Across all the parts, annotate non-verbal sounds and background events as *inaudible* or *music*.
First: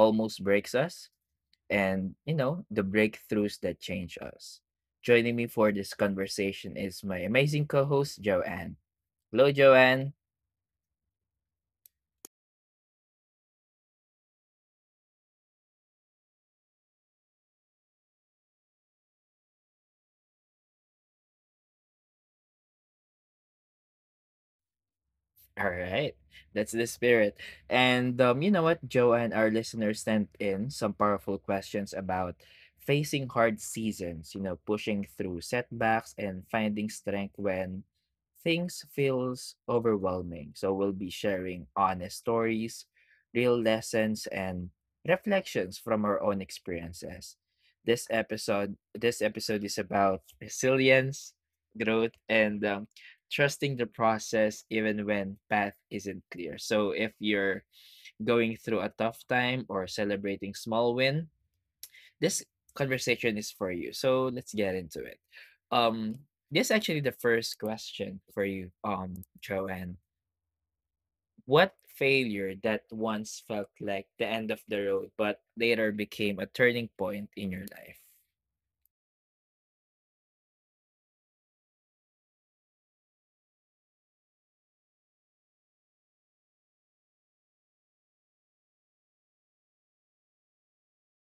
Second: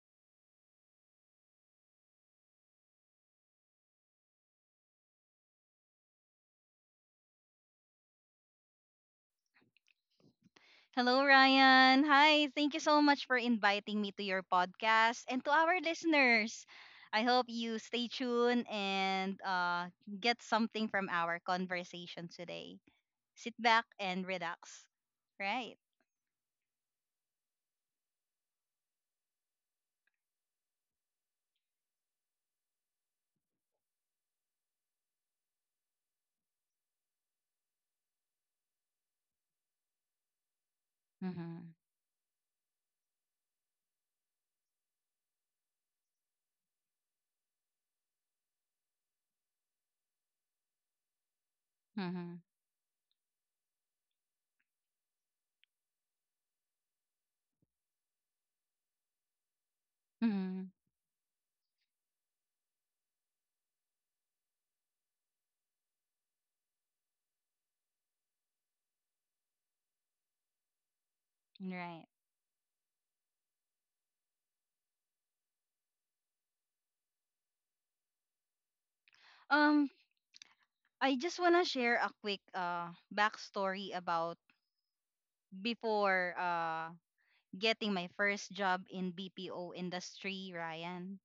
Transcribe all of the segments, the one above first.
almost breaks us, and you know, the breakthroughs that change us. Joining me for this conversation is my amazing co-host Joanne. Hello Joanne. Hello, Ryan. Hi. Thank you so much for inviting me to your podcast and to our listeners. I hope you stay tuned and get something from our conversation today. Sit back and relax. Right. All right. That's the spirit. And Joe and our listeners sent in some powerful questions about facing hard seasons, you know, pushing through setbacks and finding strength when things feels overwhelming. So we'll be Mm-hmm. sharing honest stories, real lessons and reflections from our own experiences. This episode is about resilience, growth Mm-hmm. and trusting the process even when path isn't clear. So if you're going through a tough time or celebrating Mm-hmm. small win, this conversation is for you. So let's get into it. Um this is actually the first question for you, Joanne. What Right. failure that once felt like the end of the road but later became a turning point in your life? Um, I just wanna share a quick backstory about before getting my first job in BPO industry, Ryan.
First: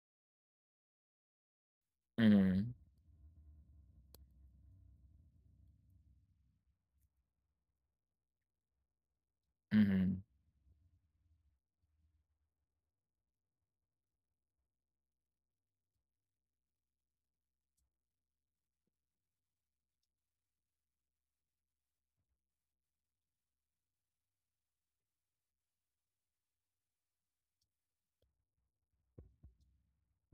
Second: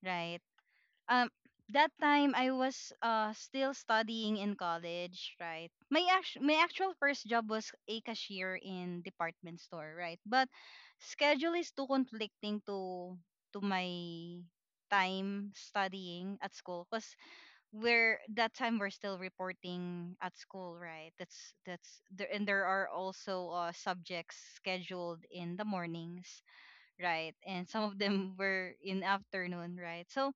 Right. um that time I Mm-hmm. was still studying in college, right? My actual first job was a cashier in department store, right? But schedule is too conflicting to my time studying at school because we're that time we're still reporting at school, right? That's there, and there are also subjects scheduled in the mornings, right? And some of them were in afternoon, right? So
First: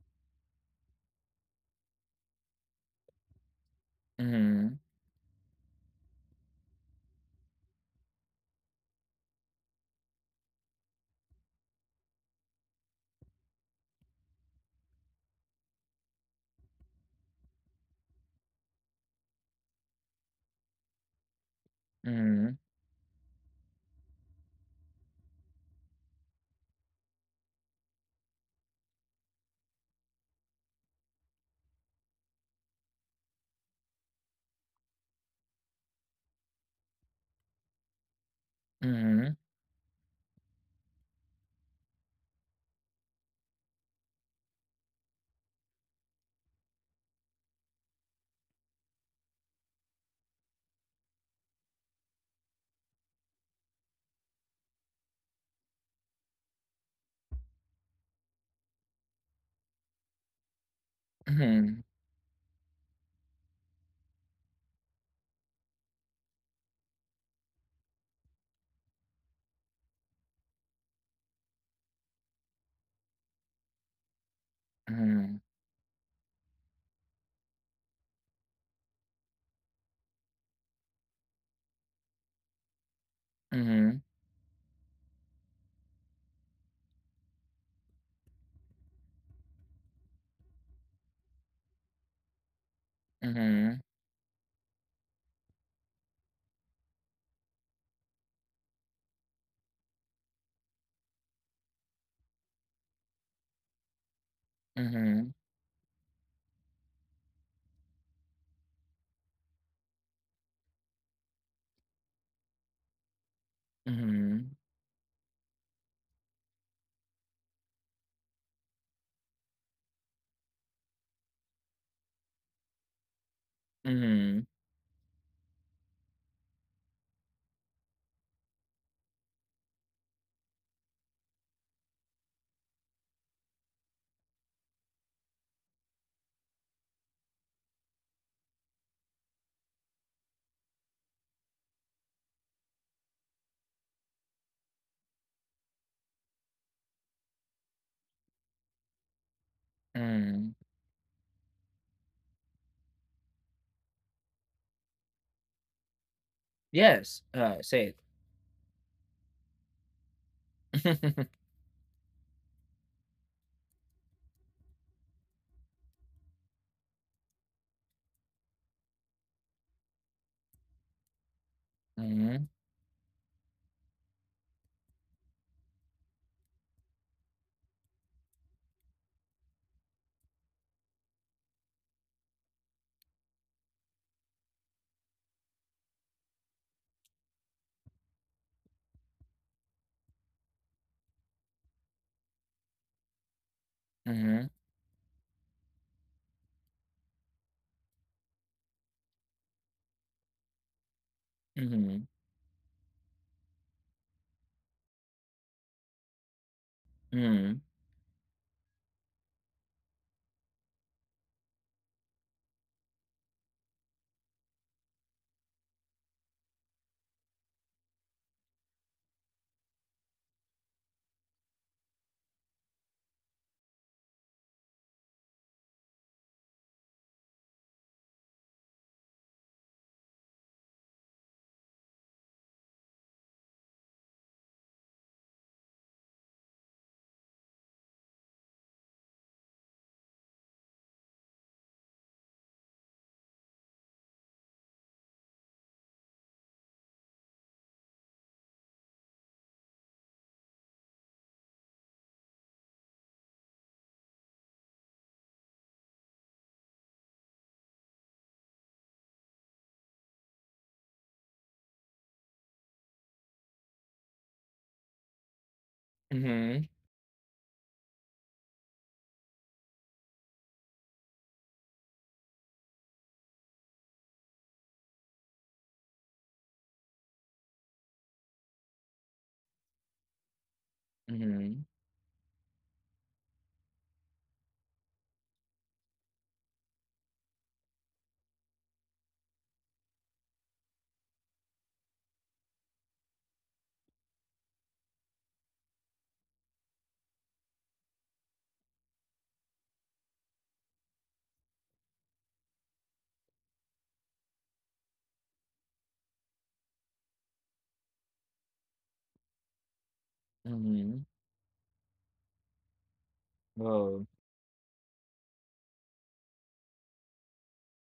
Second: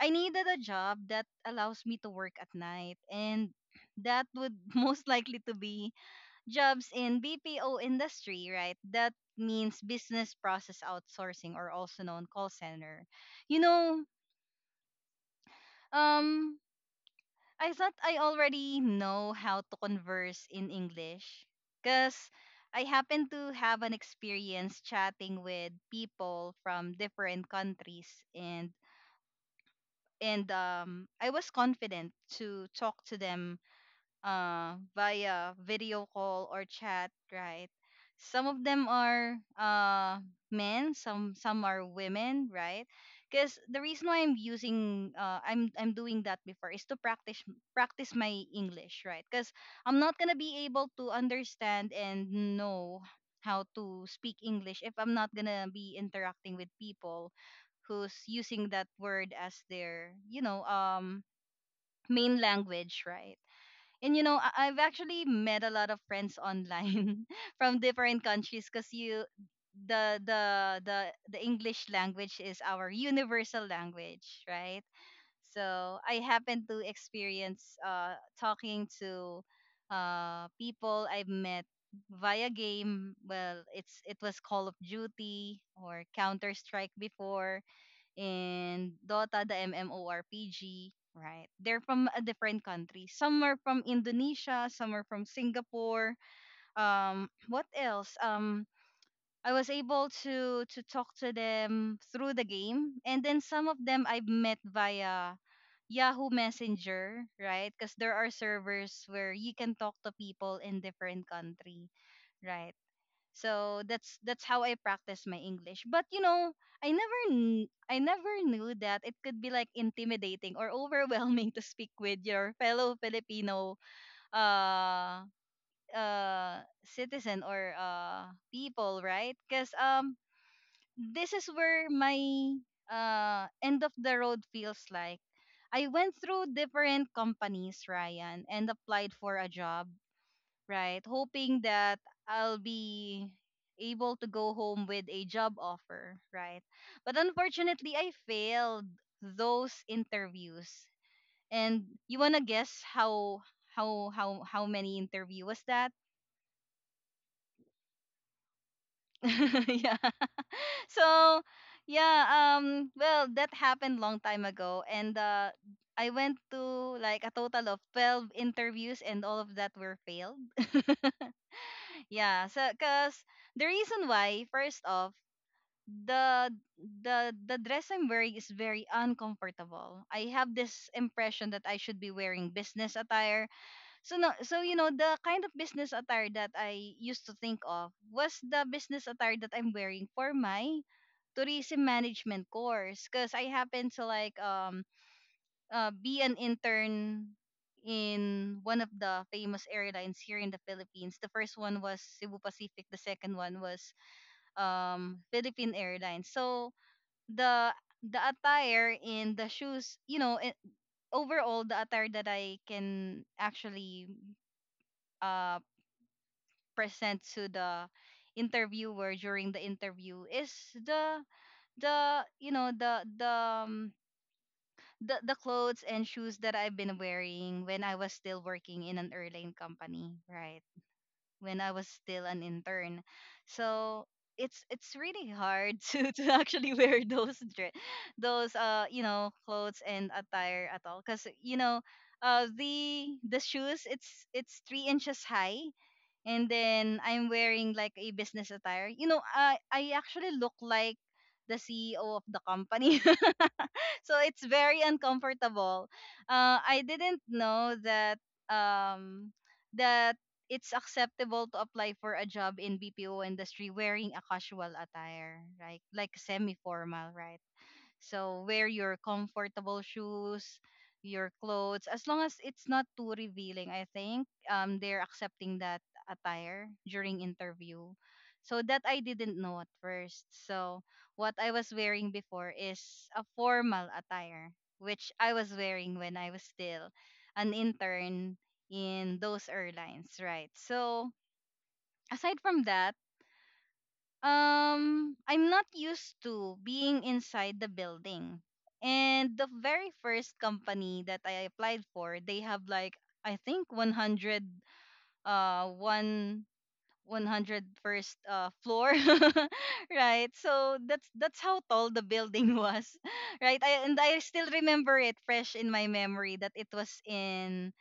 I needed a job that allows me to work at night, and that would *laughs* Mm-hmm. most likely to be jobs in BPO industry, right? That means business process outsourcing, or also known call center. You know, um I thought I already know how to converse in English, cuz Mm-hmm. I happen to have an experience chatting with people from different countries, and I was confident to talk to them via video call or chat, right? Some of them Mm-hmm. are men, some are women, right? Because the reason why I'm using I'm doing that before is to practice my English, right? Because I'm not gonna be able to understand and know how to speak English if I'm not gonna be interacting with people who's using that word as their, you know, Mm-hmm. Mm-hmm. main language, right? And you know, I've actually met a lot of friends online *laughs* from different countries because you, the English language is our universal language, right? Mm-hmm. So I happen to experience talking to people I've met via game. Well, Mm-hmm. It was Call of Duty or Counter Strike before, and Dota, the MMORPG, right? They're from a different country. Some are Mm-hmm. from Indonesia, some are from Singapore. What else? I was able to talk to them through the game, and then some of them I've met Mhm, via Yahoo Messenger, right? Because there are servers where you can talk to people in different country, right? So that's mhm, how I practice my English. But you know, I never knew that it could be like intimidating or overwhelming *laughs* to speak with your fellow Filipino mhm, uh citizen, or people, right? Cuz this is where my end of the road feels like. I went through different companies, Ryan, and applied for a job, right? Hoping that I'll be able to go home with a job offer, right? But unfortunately, I failed those mhm. interviews. And you wanna guess how many interview was that? Yes, say it. *laughs* Yeah. So *laughs* yeah, well, that happened long time ago, and I went to like a total of 12 interviews, and all of that were failed. *laughs* Yeah, Mhm, so cuz the reason why, first off, the the dress I'm wearing is very uncomfortable. I have this impression that I should be wearing business attire. So no, so you know, the kind of business attire that I used to think of was the business attire that I'm wearing for my tourism management course, because I happen to like mhm, be an intern in one of the famous airlines here in the Philippines. The first one was mhm, Cebu Pacific, the second one was Philippine Airlines. So mhm, the the attire and the shoes, you know it, overall the attire that I can actually uh present to the interviewer during the interview is the the you know um, the clothes and shoes that I've been wearing when I was still working in an airline company, right, when I was still an intern. So it's really hard *laughs* to actually wear those clothes and attire at all, because you know, the shoes, it's 3 inches high, and then I'm wearing like a business attire. You know, I actually look like the CEO of the company. *laughs* *laughs* So it's very uncomfortable. I didn't know that, um, that it's acceptable to apply for a job in BPO industry wearing a casual attire, right? Like mhm, semi-formal, right? So wear your comfortable shoes, your clothes, as long as it's not too revealing. I think they're accepting that attire during interview. So that I didn't know at first. So what mhm, I was wearing before is a formal attire, which I was wearing when I was still an intern in those airlines, right? So aside from that, I'm not used to being inside the building. And the very first company that I applied for, they have like I think 100 uh one 100 first floor. *laughs* Right? So mhm. that's how tall the building was. *laughs* Right? I Woah. And I still remember it fresh in my memory that it was in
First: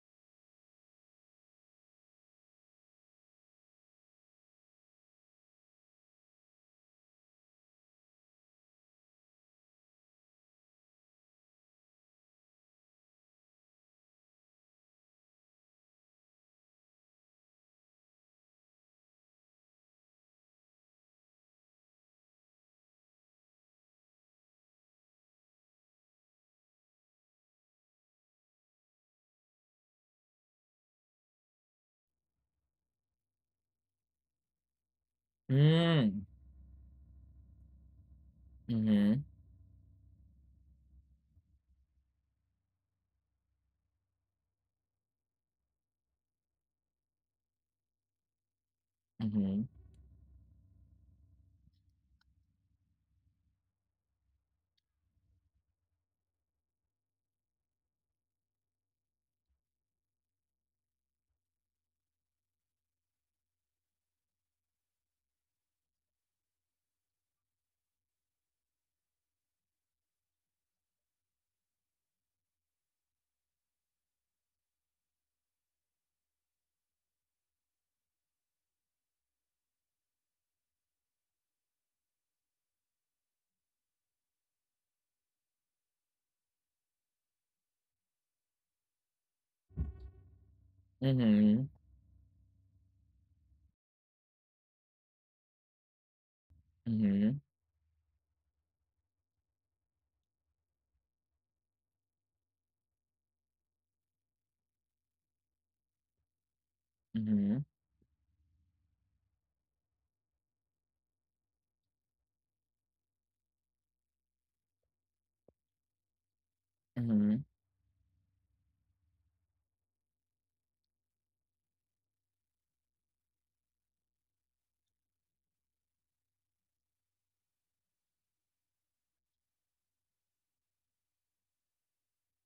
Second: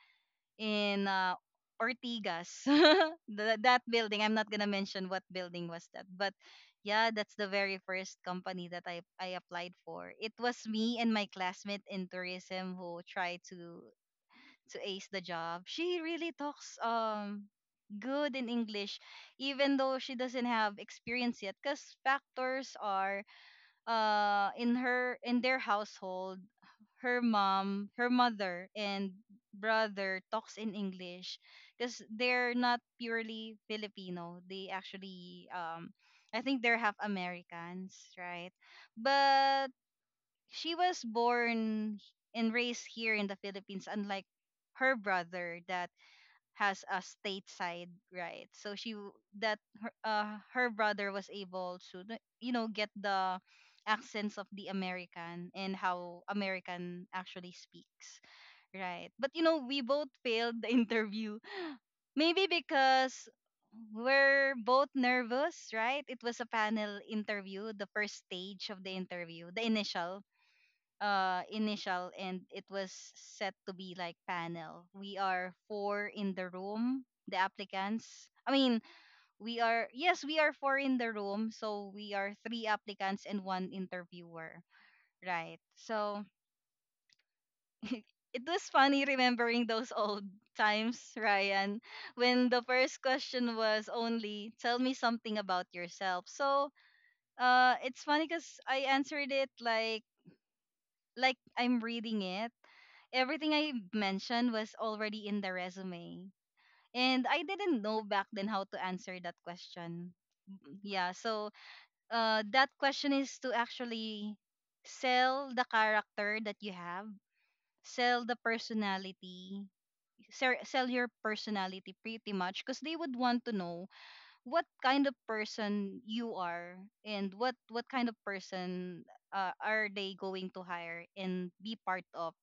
in uh, Ortigas. *laughs* That building, I'm not gonna mention what building was that, but yeah, that's the very first company that I applied for. It was me and my classmate in tourism who tried to ace the job. She really talks good in English, even though she doesn't have experience yet, because factors are, in their household, her mom, her mother, and brother talks in English, because they're not purely Filipino. They actually, *laughs* Mm. I think they're half Americans, right? Mhm, But she was born and raised here in the Philippines, unlike her brother that has a stateside, right? That mhm, her, her brother was able to you know, get the accents of the American and how American actually speaks, right? But you know, we both failed the interview. *laughs* Maybe because we're both nervous, right? It was a panel interview, the first stage of the interview, the initial and it was set to be like panel. We are four in the room the applicants I mean We are, yes, we are four in the room, so we are three applicants and one interviewer, right? So *laughs* it was funny remembering those old times, Ryan, mhm, when the first question was only, tell me something about yourself. So mhm, it's funny because I answered it like I'm reading it, everything I mentioned was already in the resume. And I mhm, didn't know back then how to answer that question. Mm. Yeah, so that question is to actually sell the character that you have, mhm, sell the personality, sell your personality, pretty much, because they would want to know what kind of person you are, and what kind of person are they going to hire and be part of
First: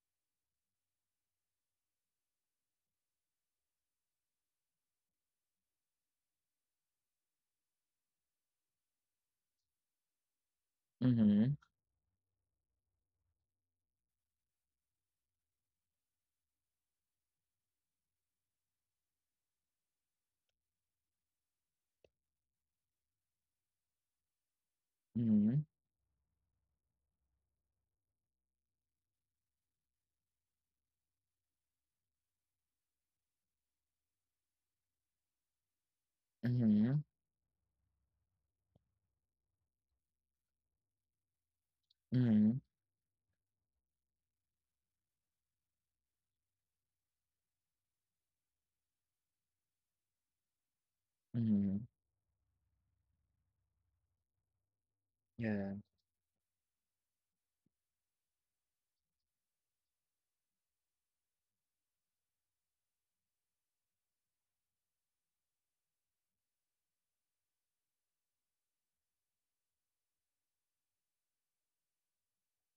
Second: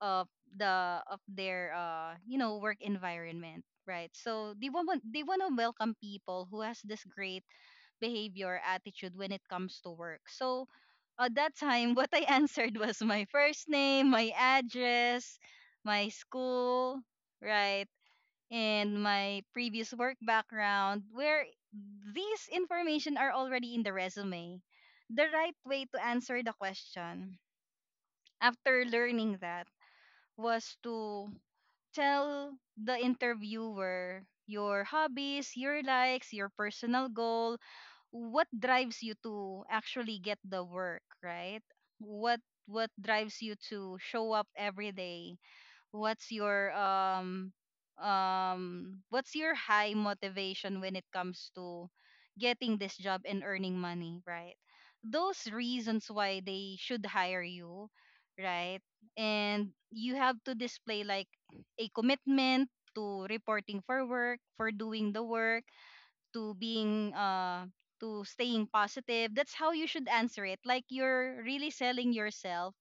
of the, of their you know, work environment, right? So they want to welcome people who has this great behavior attitude when it comes to work. So at mhm, that time *laughs* what I answered was my first name, my address, my school, right, and my previous work background, where these information are already in the resume. The right mhm, way to answer the question, after learning that, was to tell the interviewer your hobbies, your likes, your mhm, personal goal, what drives you to actually get the work, right? What mhm, what drives you to show up every day, what's your um what's your high motivation when it comes to mhm. getting this job and earning money, right? Those Yeah. reasons why they should hire you, right? And you have to display like a commitment to reporting for work, for doing the work, to being to staying positive. That's how you should answer it, like you're really selling yourself,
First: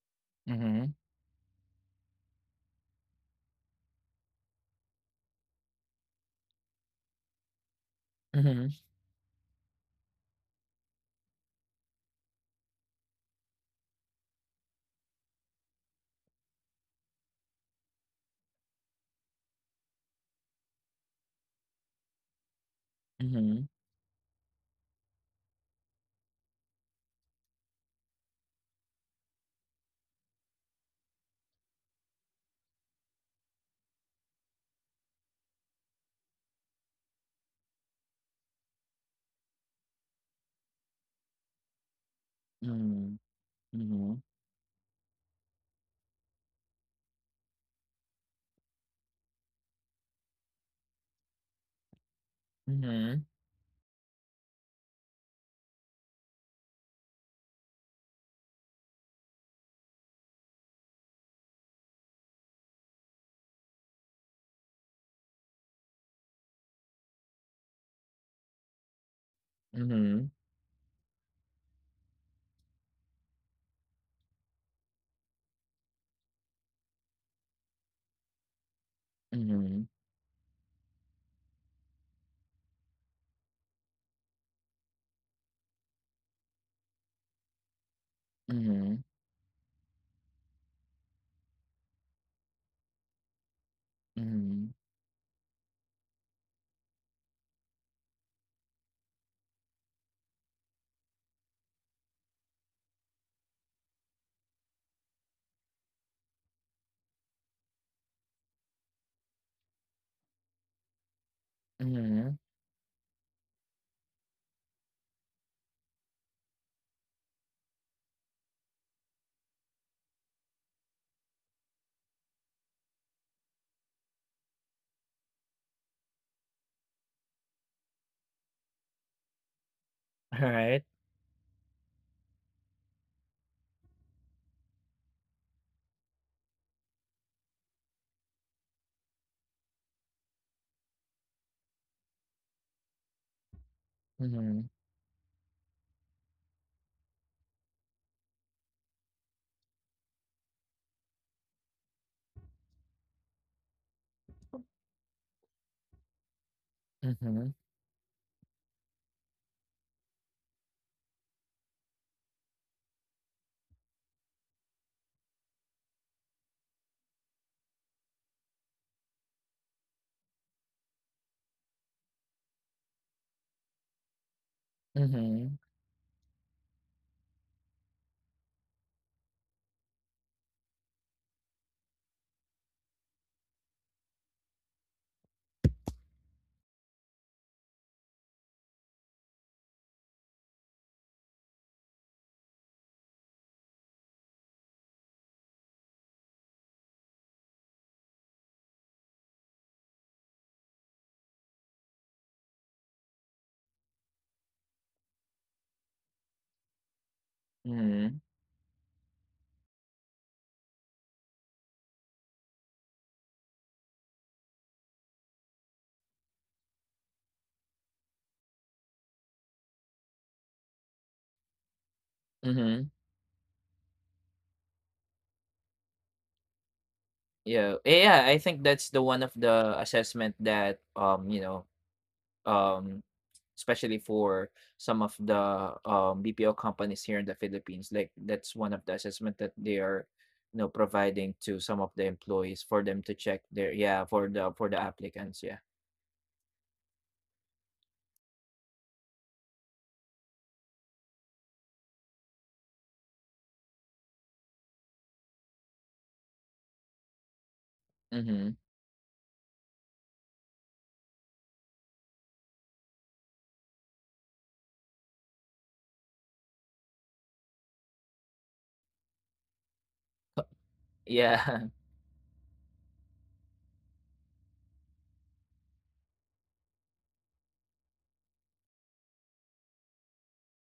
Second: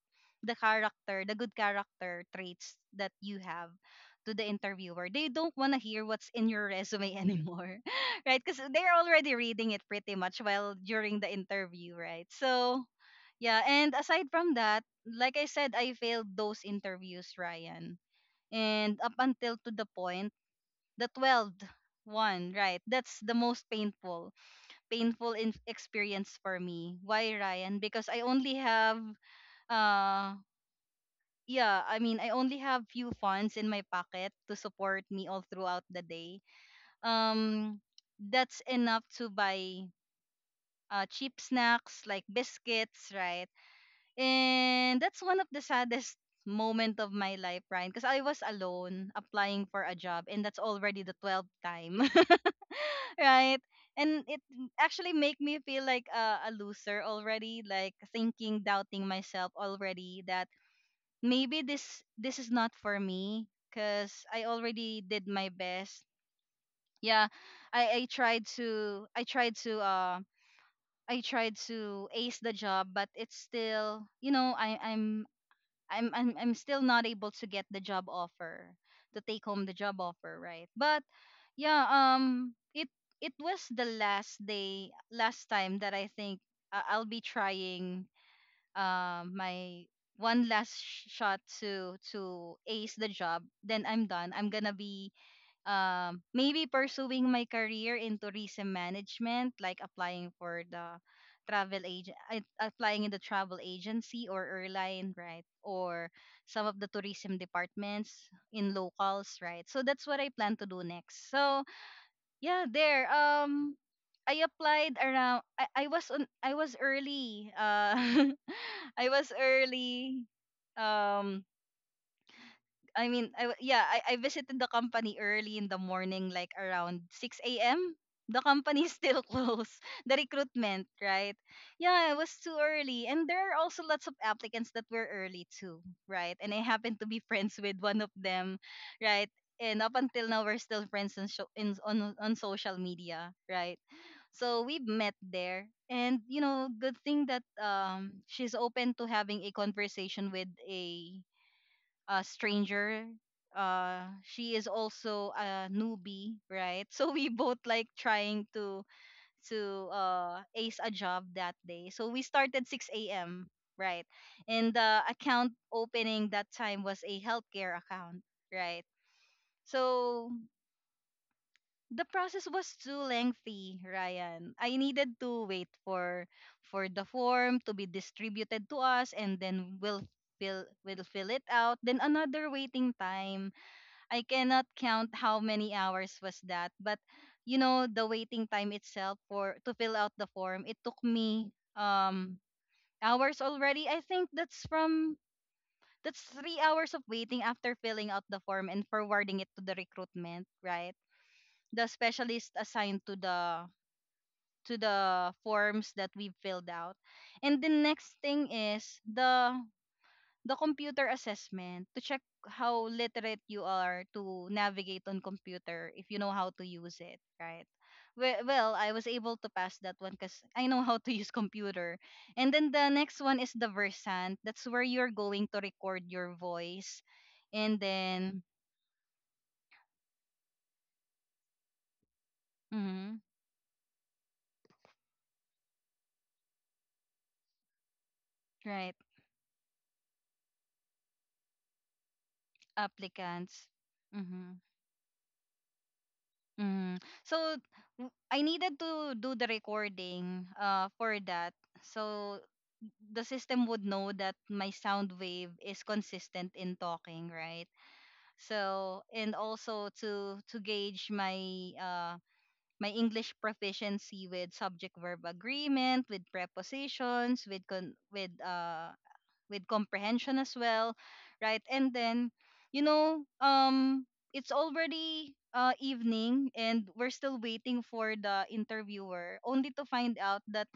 the Mhm, character, the good character traits that you have to the interviewer. They don't want to hear what's in your resume anymore, *laughs* right? Because mhm, they're already reading it, pretty much, while during the interview, right? So yeah, and aside from that, like I said, I failed those interviews, Ryan. And up until to the point the 12th one, right? That's the mhm, most painful, experience for me. Why, Ryan? Because I only have, uh, yeah, I mean, I only have few funds in my pocket to support me all throughout the day. Um, that's enough to buy cheap snacks like biscuits, mhm, right? mhm, And that's one of the saddest *laughs* moment of my life, Ryan, because I was alone applying for a job and that's already the 12th time. *laughs* mhm, Right? And it actually make me feel like a loser already, like thinking, doubting myself already that maybe this is not for me because I already did my best. Yeah, I tried to I tried to mhm, I tried to ace the job, but it's still, I'm I'm still not able to get the job offer to take home the mhm, job offer, right? But yeah, it was the last day last time that I think I'll be trying mhm, my one last shot to ace the job. Then I'm done. I'm going to be maybe pursuing my career in tourism management, like applying for the travel agent, applying in the travel agency or airline, right? Or some of the tourism departments in locals, right? So that's what I plan to do next. So mhm, mhm. yeah, there. I applied around. I was on. I was early. *laughs* I was early. Um, I mean, I, w- yeah, I visited the company early in the morning, like around 6 a.m. The company is still *laughs* closed. The recruitment, Alright. right? Yeah, it was too early. And there are also lots of applicants that were early too, right? And I happen to be *laughs* friends with one of them, right? And up until now, we're still friends on, sho- in, on social media, right? So Mhm, we met there. And, you know, good thing that she's open to having a conversation with a stranger. She is also a newbie, right? *laughs* So we both mhm, like trying to ace a job that day. So we started 6 a.m., right, and the account opening that time was a healthcare account, right? So the process was too lengthy, Ryan. I needed to wait mhm, for the form to be distributed to us, and then we'll fill it out. Then another waiting time. I cannot count how many hours was that, but you know the waiting time itself for to fill out the form, it took me hours already. I think that's from that's 3 hours of waiting after filling out the form and forwarding it to the recruitment, right? The specialist assigned to the forms that we've filled out. And the next mhm, thing is the computer assessment to check how literate you are to navigate on computer if you know how to use it, right? Well, I was able to pass that one because I know how to use computer. And then the mhm, next one is the Versant. That's where you're going to record your voice. And yeah, yeah, then, I think that's the one of the assessment that, you know, um, mhm, especially for some of the, BPO companies here in the Philippines, like, that's one right, of the assessment that they are, you know, providing to some of the employees for them to check applicants. their yeah, for Mm-hmm. the applicants, yeah. Mm. So I needed to do the recording for that. So the system would know that my sound wave is consistent in talking, right. Mhm, So and also to gauge my my English proficiency with subject verb agreement, with prepositions, with con- with comprehension as well, right. yeah. And then, you know, it's already evening, and we're still waiting for the interviewer only to find out that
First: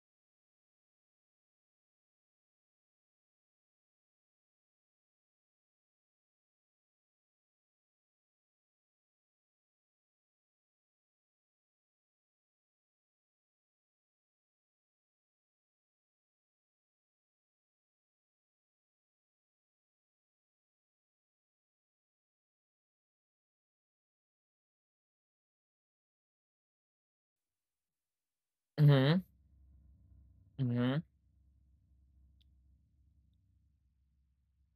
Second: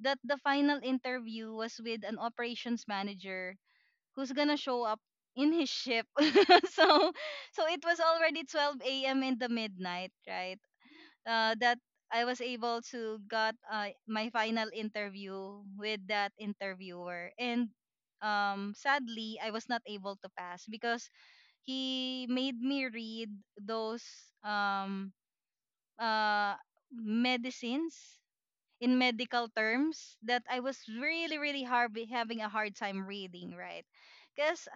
that the final interview was with an operations manager who's gonna show up in his ship. *laughs* So so it was already 12 a.m. in the midnight, right? That I was able to got my final interview with that interviewer, and sadly I was not able to pass because he made me read those um uh medicines *laughs* in Mhm, medical terms that I was mhm. really, really hard having a hard time reading, right? Because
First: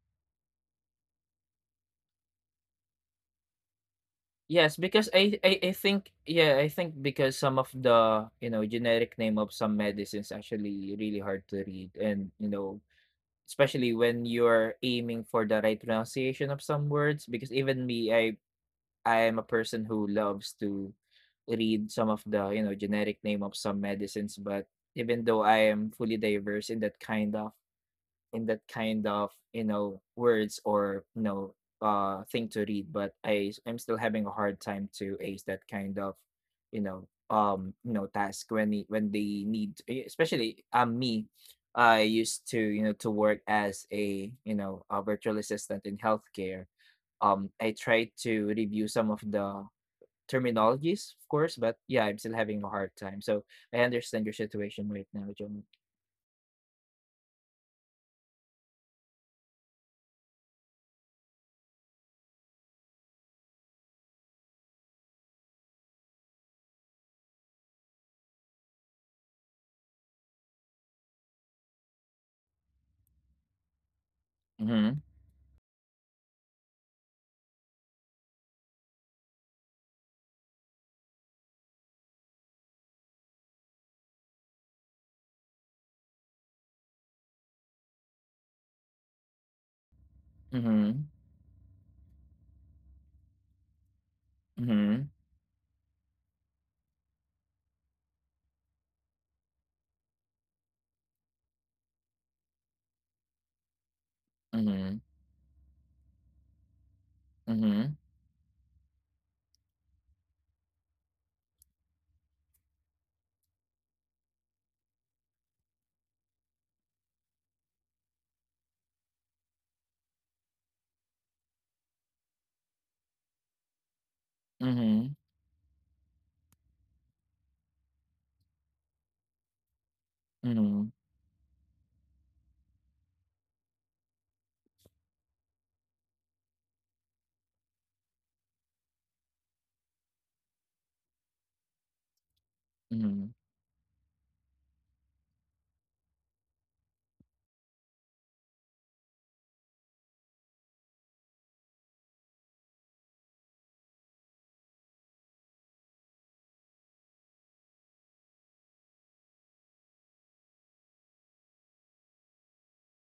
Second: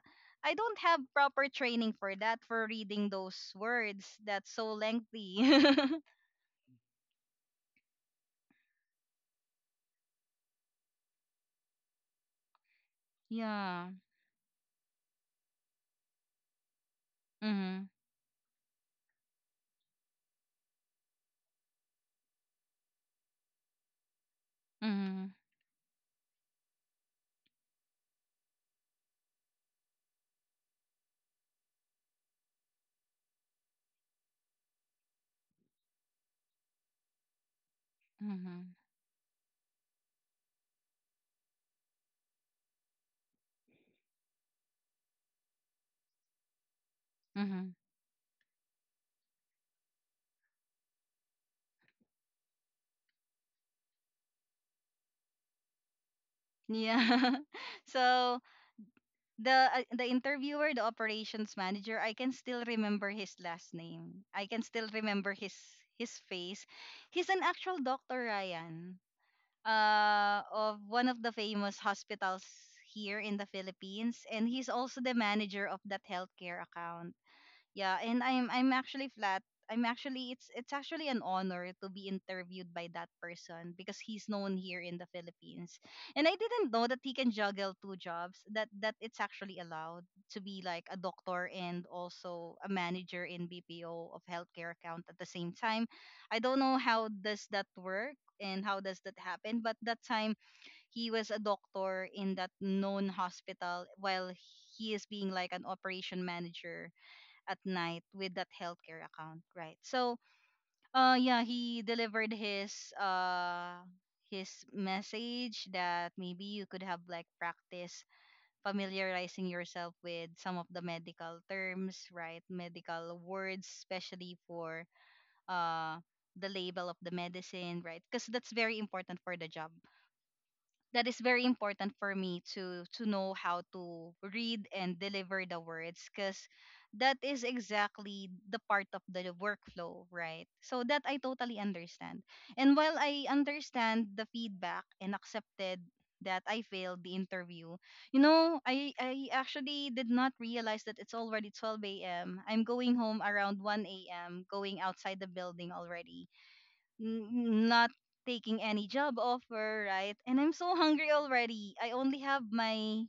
I don't have proper training for that, for reading those words that's so Yes, because I lengthy. *laughs* I I think yeah, I think because some of the, you know, generic name of some medicines actually really hard to read and, you know, Yeah. especially when you're aiming for the right pronunciation of some words because Mm-hmm. even me, I am a person who loves to read some of the, you know, generic name of some medicines, but Mm-hmm. even though I am fully diverse in that kind of in that kind of you know words or you know thing to read but I'm still having a hard time to ace that kind of you know task when Mm-hmm. they need especially me. I used to you know to work as a you know a virtual assistant in healthcare. I Hmm. tried to review some of the terminologies of course but yeah I'm still having a hard time so I understand your situation right now, John. Yeah. *laughs* So the interviewer, the operations manager, I can still remember his last name. I can still remember his face. He's an actual doctor, Ryan. Uh, of one of the famous hospitals here in the Philippines, and he's Mm-hmm, also the manager of that healthcare account. Yeah, and I'm actually flat. I'm actually it's actually an honor to be interviewed by that person because he's known here in the Philippines. And I didn't know that he can juggle two jobs. That it's actually allowed to be like mm-hmm, a doctor and also a manager in BPO of healthcare account mm-hmm, at the same time. I don't know how does that work and how does that happen, but that time he was a doctor in that known hospital while he mm-hmm. is being like an operation manager at Mhm, night with that healthcare account, right? So, yeah, he delivered uh his message that maybe you could have like practice familiarizing yourself with some of the medical terms, right? Medical words, especially for mhm, uh the label of the medicine, right? Because that's very important for the job, mhm, that is very important for me to know how to read and deliver the words because that is exactly the part of the workflow, right. So that I totally understand, and while I mhm. understand the feedback and accepted that I failed the interview, you know, I actually did not realize that it's already 12 a.m. I'm going home around 1 a.m., going outside the building already, n- not taking any job offer, right? And I'm so hungry already. I only have my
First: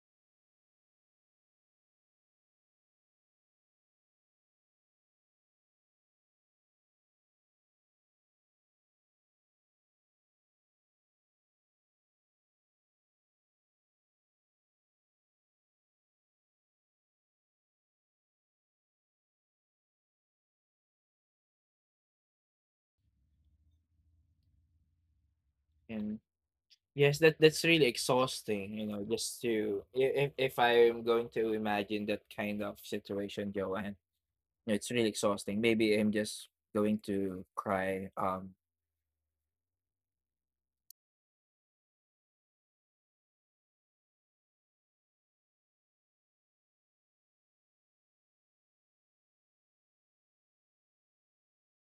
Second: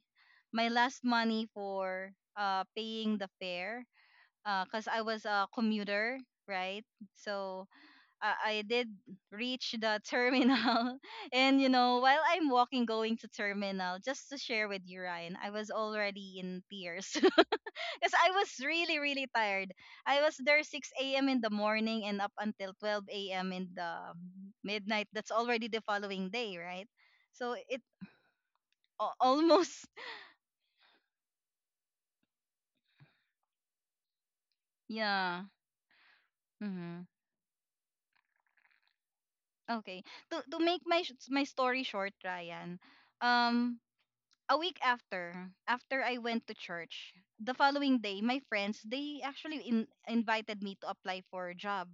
my last money for paying the fare, cuz I was a commuter, right? So I did reach the *laughs* terminal, and you know, while I'm walking going to terminal, just to share with you Ryan, I was already in tears. *laughs* Because I was really, really tired. I was there 6 a.m. in the morning and up until 12 a.m. in the midnight. That's already the And following day, right? yes, that So that's it really exhausting, you know, just to almost, *laughs* if I'm going to imagine that kind of situation, Joanne, it's really yeah. exhausting. Maybe I'm just going Hmm. to cry. Okay. To make my my story short, Ryan. Um, a week after I went to church, the following day, my friends they actually invited me to apply for a job,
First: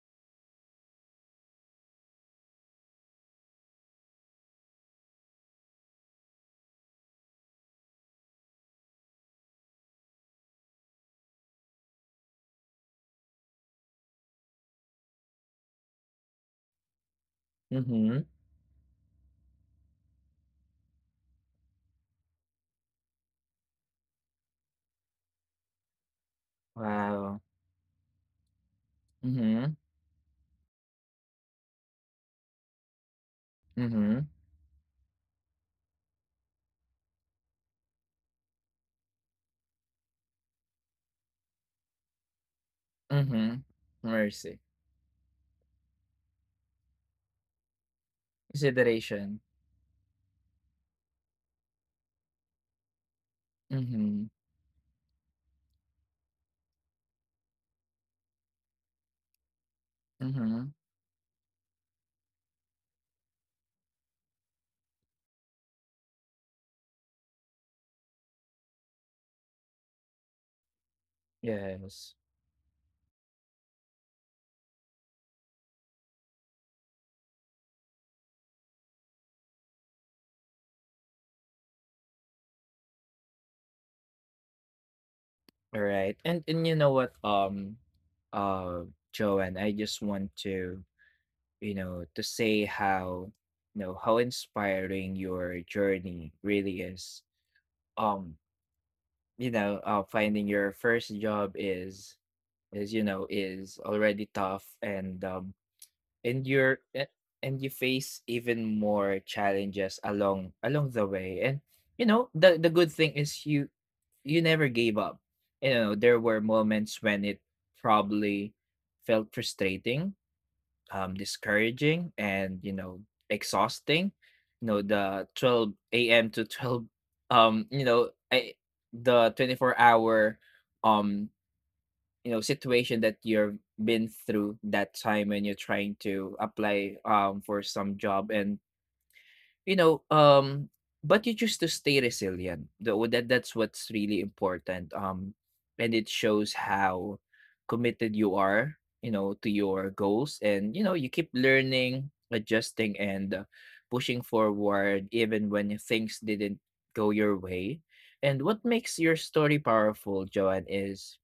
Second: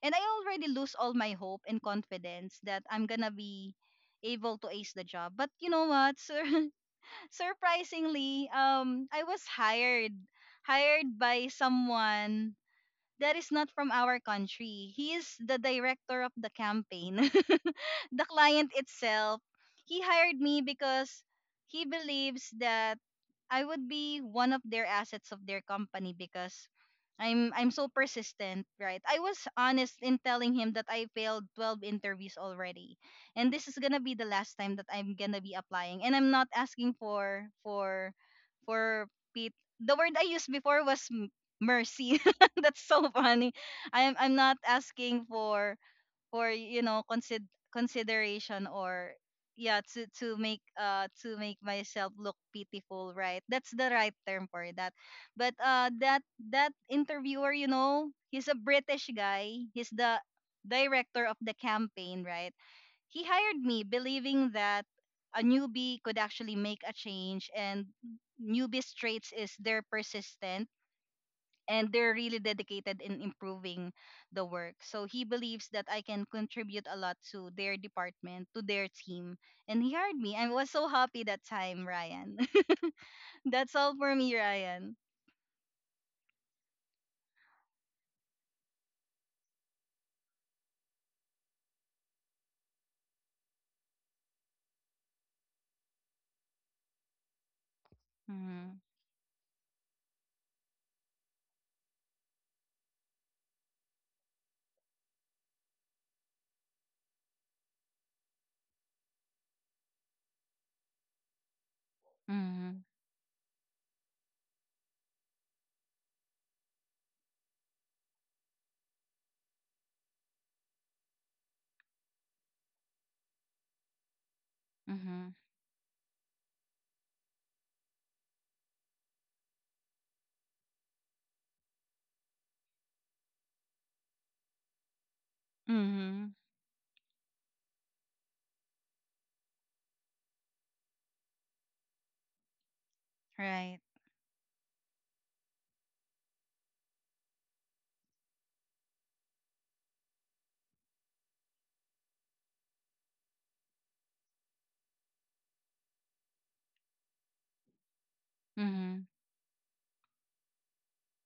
and I already lose all my hope and confidence that I'm gonna be able to ace the job. But you know what? *laughs* Surprisingly, I was hired by someone that is not from our country. He is the director of the campaign. *laughs* The Mhm, client itself, he hired me because he believes that I would be one of their assets of their company because wow, I'm so persistent, right? I was mhm, honest in telling him that I failed 12 interviews already. And this is going to be the mhm, last time that I'm going to be applying. And I'm not asking for Pete. The word I used before was mercy. *laughs* That's so funny. mhm. I'm not Mercy. asking for, or you know, consideration, or Consideration. yeah, to make myself look pitiful, right. That's the right Mhm, term for that. But uh, that interviewer, you know, he's a British guy, he's the mhm. director of the campaign, right. He hired me believing that a newbie could actually make a change, and newbie traits is they're persistent, and they're Yes, really dedicated in improving the work. So he believes that I can contribute a lot to their department, to their team, and he hired me. I was so happy that time, Ryan. *laughs* That's all for me, Ryan. all right, and uh, Joanne, I just want to you know, to say how, you know, how inspiring your journey really is. Um, Mhm. you know, finding your first job is you know is already tough, and and you face even more challenges along the way. And you know, the Mhm. good thing is you never gave up. You know, there were moments when it probably felt frustrating, discouraging and you know exhausting, you know the Mhm. 12 a.m. to 12, *laughs* you know, the 24 hour um you know situation that you've been through that time when you're trying Mhm. to apply for some job. And you know, but you choose to stay resilient. Though that that's Right. what's really important. And it shows how committed you are, you know, to your goals, and you know, you keep learning, adjusting, and pushing forward even when things didn't go your way. And what makes Mhm. your story powerful, Joanne, is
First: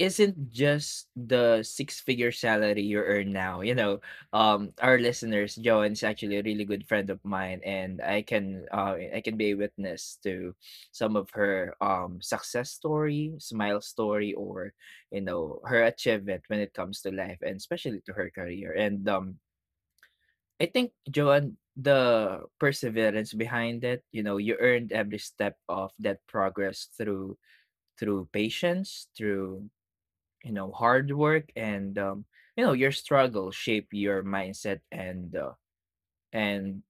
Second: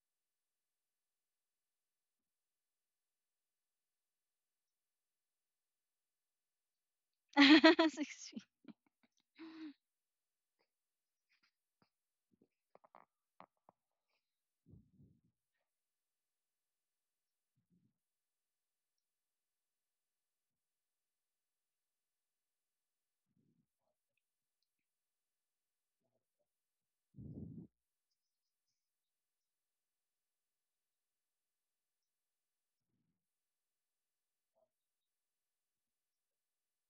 isn't just the six-figure salary you earn now. You know, our listeners, Joan's actually a really good friend of mine, *laughs* and Six feet. I can be a witness to some of her success story, smile story, or you know her achievement when it comes to life and especially to her career. And I think Joan, the perseverance behind it, you know, you earned every step of that progress through patience, through you know hard work and you know your struggle shape your mindset and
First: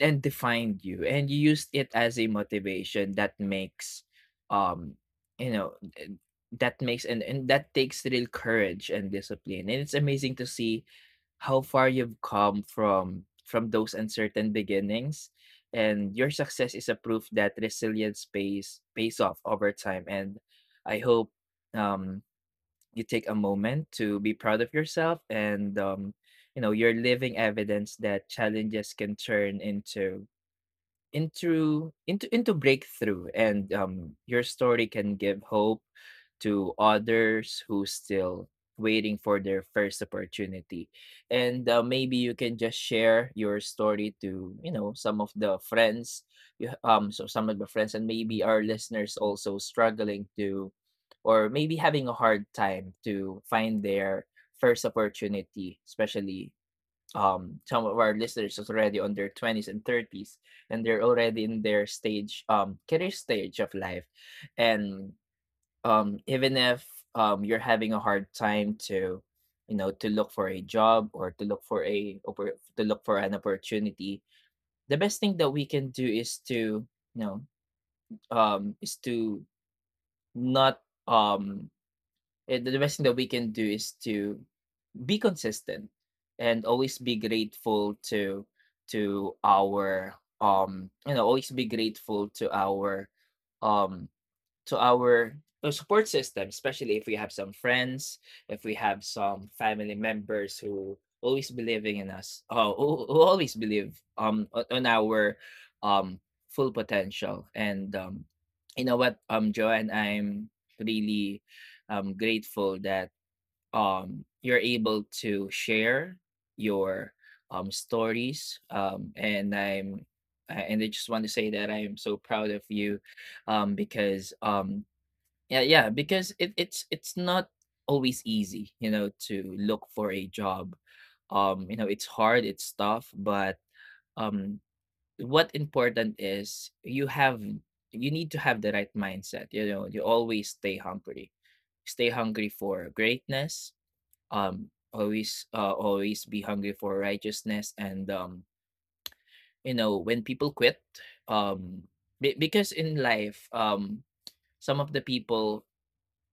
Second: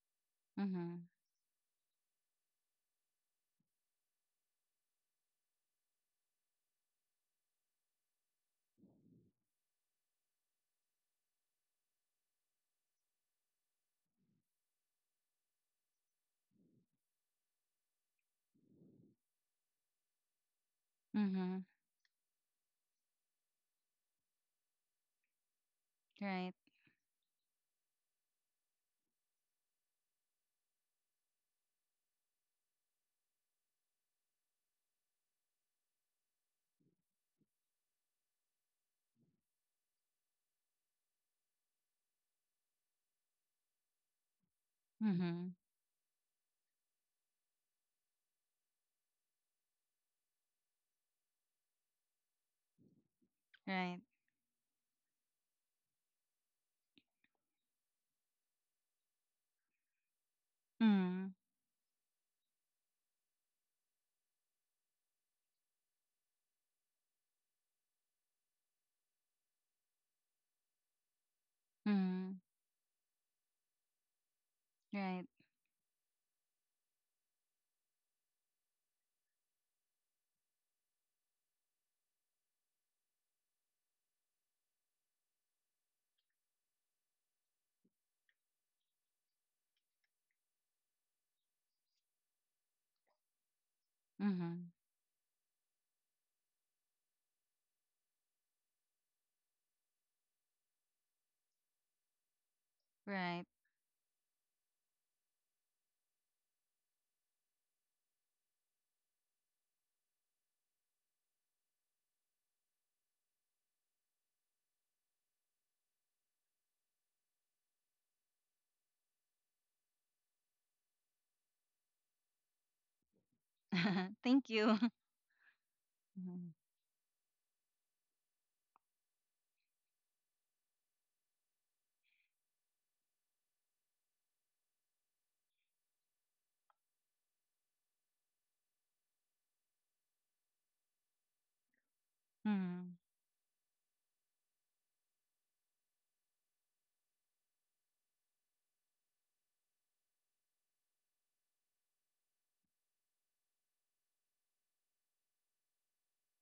and defined you Mhm. and you used it as a motivation that makes um you know eh, that makes and that takes real courage and discipline and it's amazing to see how far you've come from those uncertain beginnings and your success is a proof that resilience pays off over time. And I hope Mhm. *laughs* um you take a moment to be proud of yourself and Right. you know you're living evidence that challenges can turn into breakthrough and your story can give hope to others who still waiting for their first opportunity, and maybe you can just share your story to you know some of Mhm. the friends you ha- so some of the friends and maybe our listeners also struggling to or maybe having a hard time to find Right. their first opportunity, especially some of our listeners is already on their 20s and 30s and they're Mhm. already in their stage career stage of life. And even if you're having a hard time to you know to look for a job or to look for Mhm. To look for an opportunity, the best Right. thing that we can do is to you know is to not um eh, the best thing that we can do is to be consistent and always be grateful to our you know always be grateful to our um Mhm. to our support system, especially if we have some friends, if we have some family members who always believing in us, oh who Right. always believe on our um full potential. And you know what Joanne, I'm really grateful that you're able to share your stories. And I just want to say that I am so proud of you, um, *laughs* because Thank you. um, *laughs* yeah, yeah, because Mhm. It's not always easy, you know, to look for a job. You know, it's hard, it's tough, but um, what important is you need to have the right mindset. You know, you always stay hungry for Mhm. greatness, always always be hungry for righteousness and you know when people quit, um because in life some of the people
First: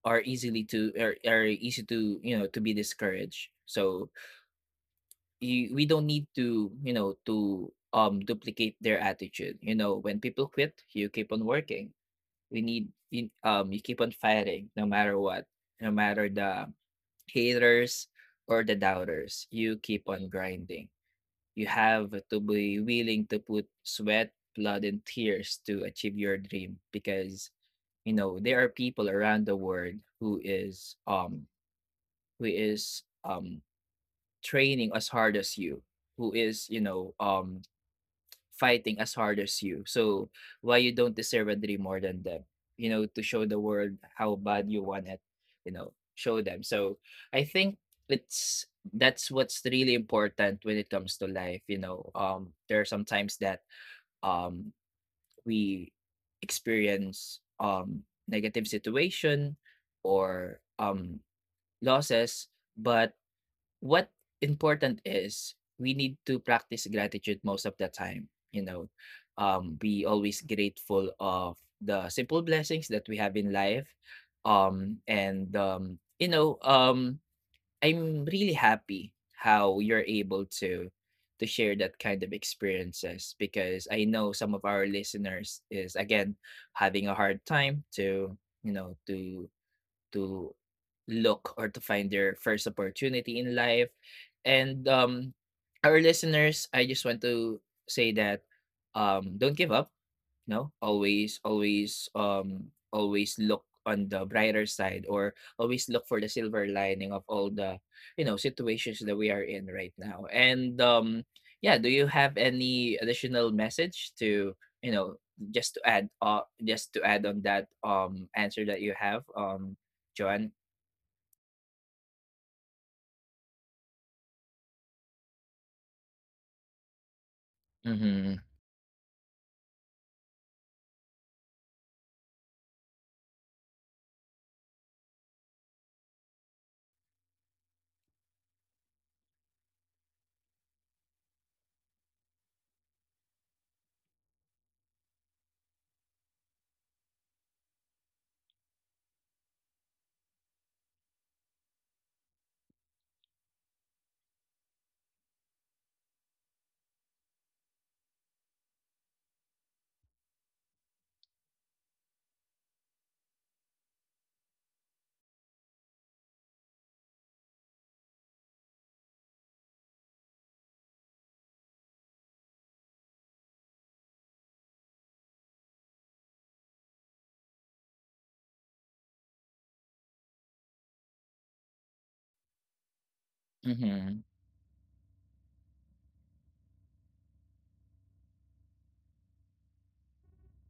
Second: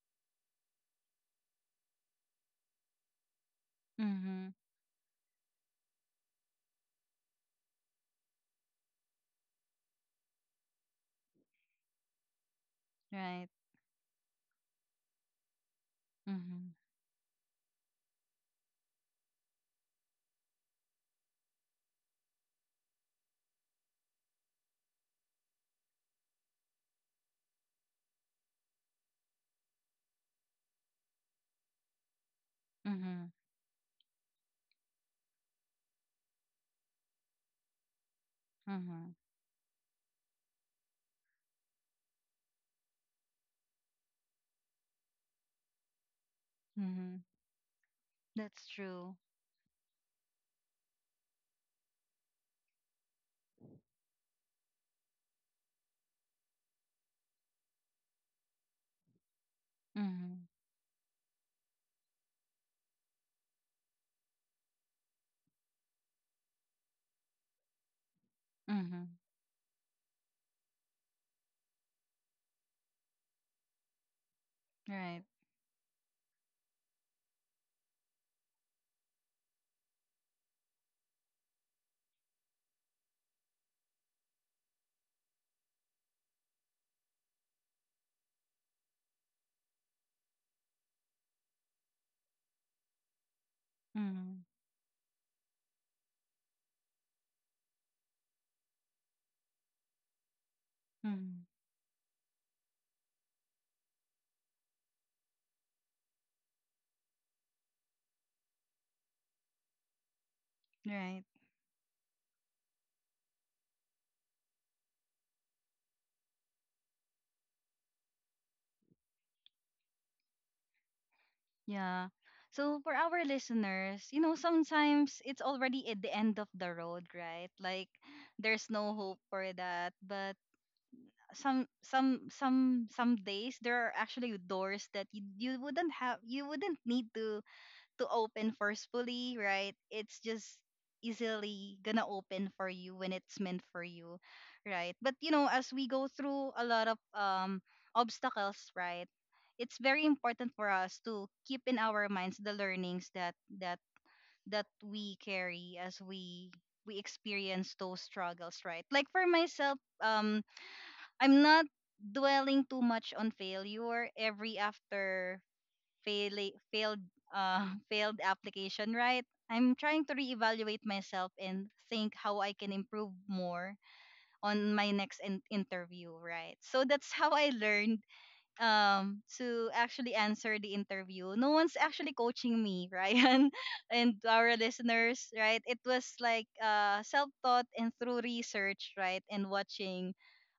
are easy to you know to be discouraged. So Mhm. We don't need to you know to duplicate their attitude. You know when people quit you keep on working. We need you, Right. You keep on fighting no matter what, no matter the Mhm. haters or the doubters, you keep on grinding. You have to be willing to put sweat, blood, and tears to achieve your dream because you know there are people around the world who is who is Mhm. um training as hard as you, who is you know fighting as Mhm. hard as you. So why you don't deserve a dream more than them? You know, to show the world how bad you want it, you know, show them. So Mhm. I think it's That's true. that's what's really important when it comes to life, you know. There are sometimes that um we experience negative situation Mhm. or losses, but what important is we need to practice gratitude most of the time, you know, Mhm. Be always grateful of the simple blessings that we have in life, um Right. and um you know I'm really happy how you're able to share that kind of experiences because I know some of our listeners is again having a hard time to you know to to look or to find their first opportunity in life. Mhm. And our listeners, I just want to say that, don't give up. No, always Mhm. always always look on the brighter side or always look for the silver lining of all the you know situations that we are in right now, and Right. yeah, do you have any additional message to you know just to add on that answer that you have, Joan? Yeah. So for our listeners, you know, sometimes it's already at the end of the road, right? Like Mm-hmm, there's no hope for that, but some days there are actually doors that you wouldn't have you wouldn't need to open forcefully, right? It's just easily gonna open for you when it's meant for you, right? But you know, as we go through a lot of obstacles, right? It's very important for us to keep in our minds the learnings that that that we carry as we experience those struggles, right? Like for myself, I'm not dwelling too much on failure every after fail, failed *laughs* failed application, right? I'm trying to reevaluate myself and think how I can improve more on my next interview, right? So that's how I learned to actually answer the interview. No one's actually coaching me, *laughs* Ryan, mm-hmm, and our listeners, right? It was like self-taught and through research, right, and watching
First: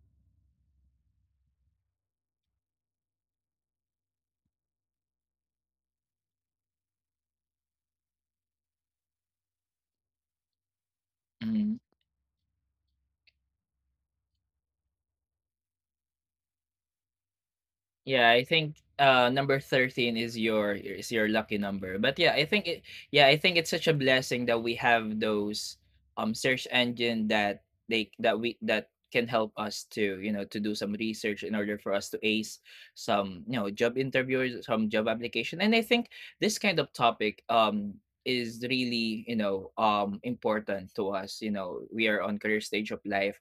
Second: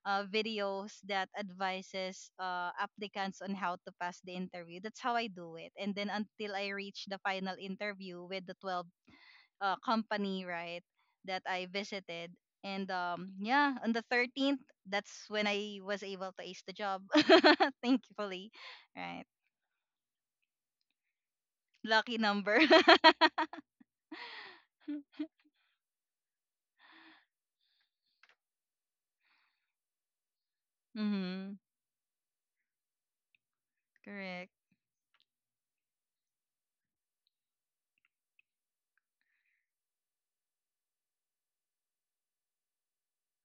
videos that advises applicants on how to pass the interview. That's how I do it. And then until I reach the final interview with the 12 company, right, that I mm-hmm. visited. And yeah, on the 13th, that's when I was able to ace the job, *laughs* Yeah, I thankfully, think right? Number 13 is your lucky number. Lucky But yeah, I number. *laughs* think it yeah, I think it's such a blessing that we have those search engine that they that we that can help us to, you know, to do some research Mm-hmm. in order for us to ace some, you know, job Correct. interviews, some job application. And I think this kind of topic is really, you know, important to us. You know, we are on career stage of life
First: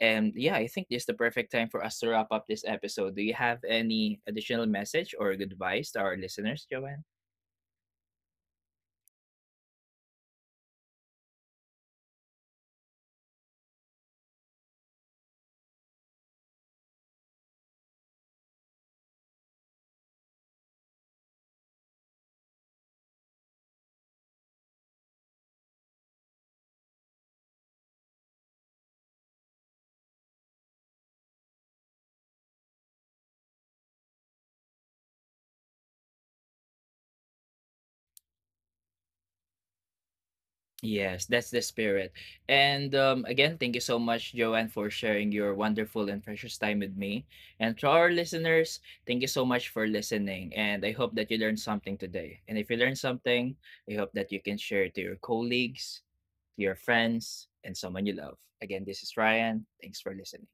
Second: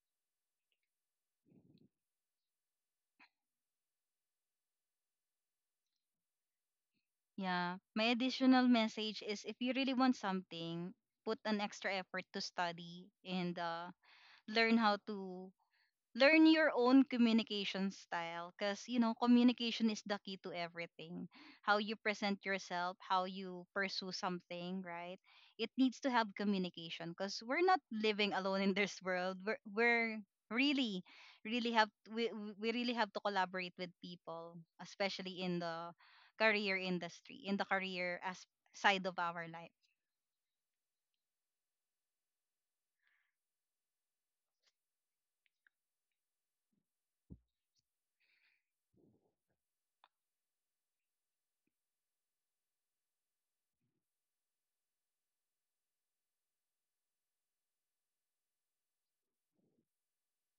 and yeah, I think this is the perfect time for us to wrap up this episode. Do you have any additional message or advice to our listeners, Joanne? Yeah. My additional message is if you really want something, put an extra effort to study and learn how to learn your own communication style, because you know communication is the key to everything, how you present yourself, how you pursue something, right. It needs to have communication because we're not living alone in this world. Really really have we, we really have to collaborate with people, especially in the career industry, in the career as side of our life. Yes, that's the spirit. And again, thank you so much, Joanne, for sharing your wonderful and precious time with me. And to our listeners, thank you so much for listening. And I hope that you learned something today. And if you learned something, I hope that you can share it to your colleagues, to your friends, and someone you love. Again, this is Ryan. Thanks for listening.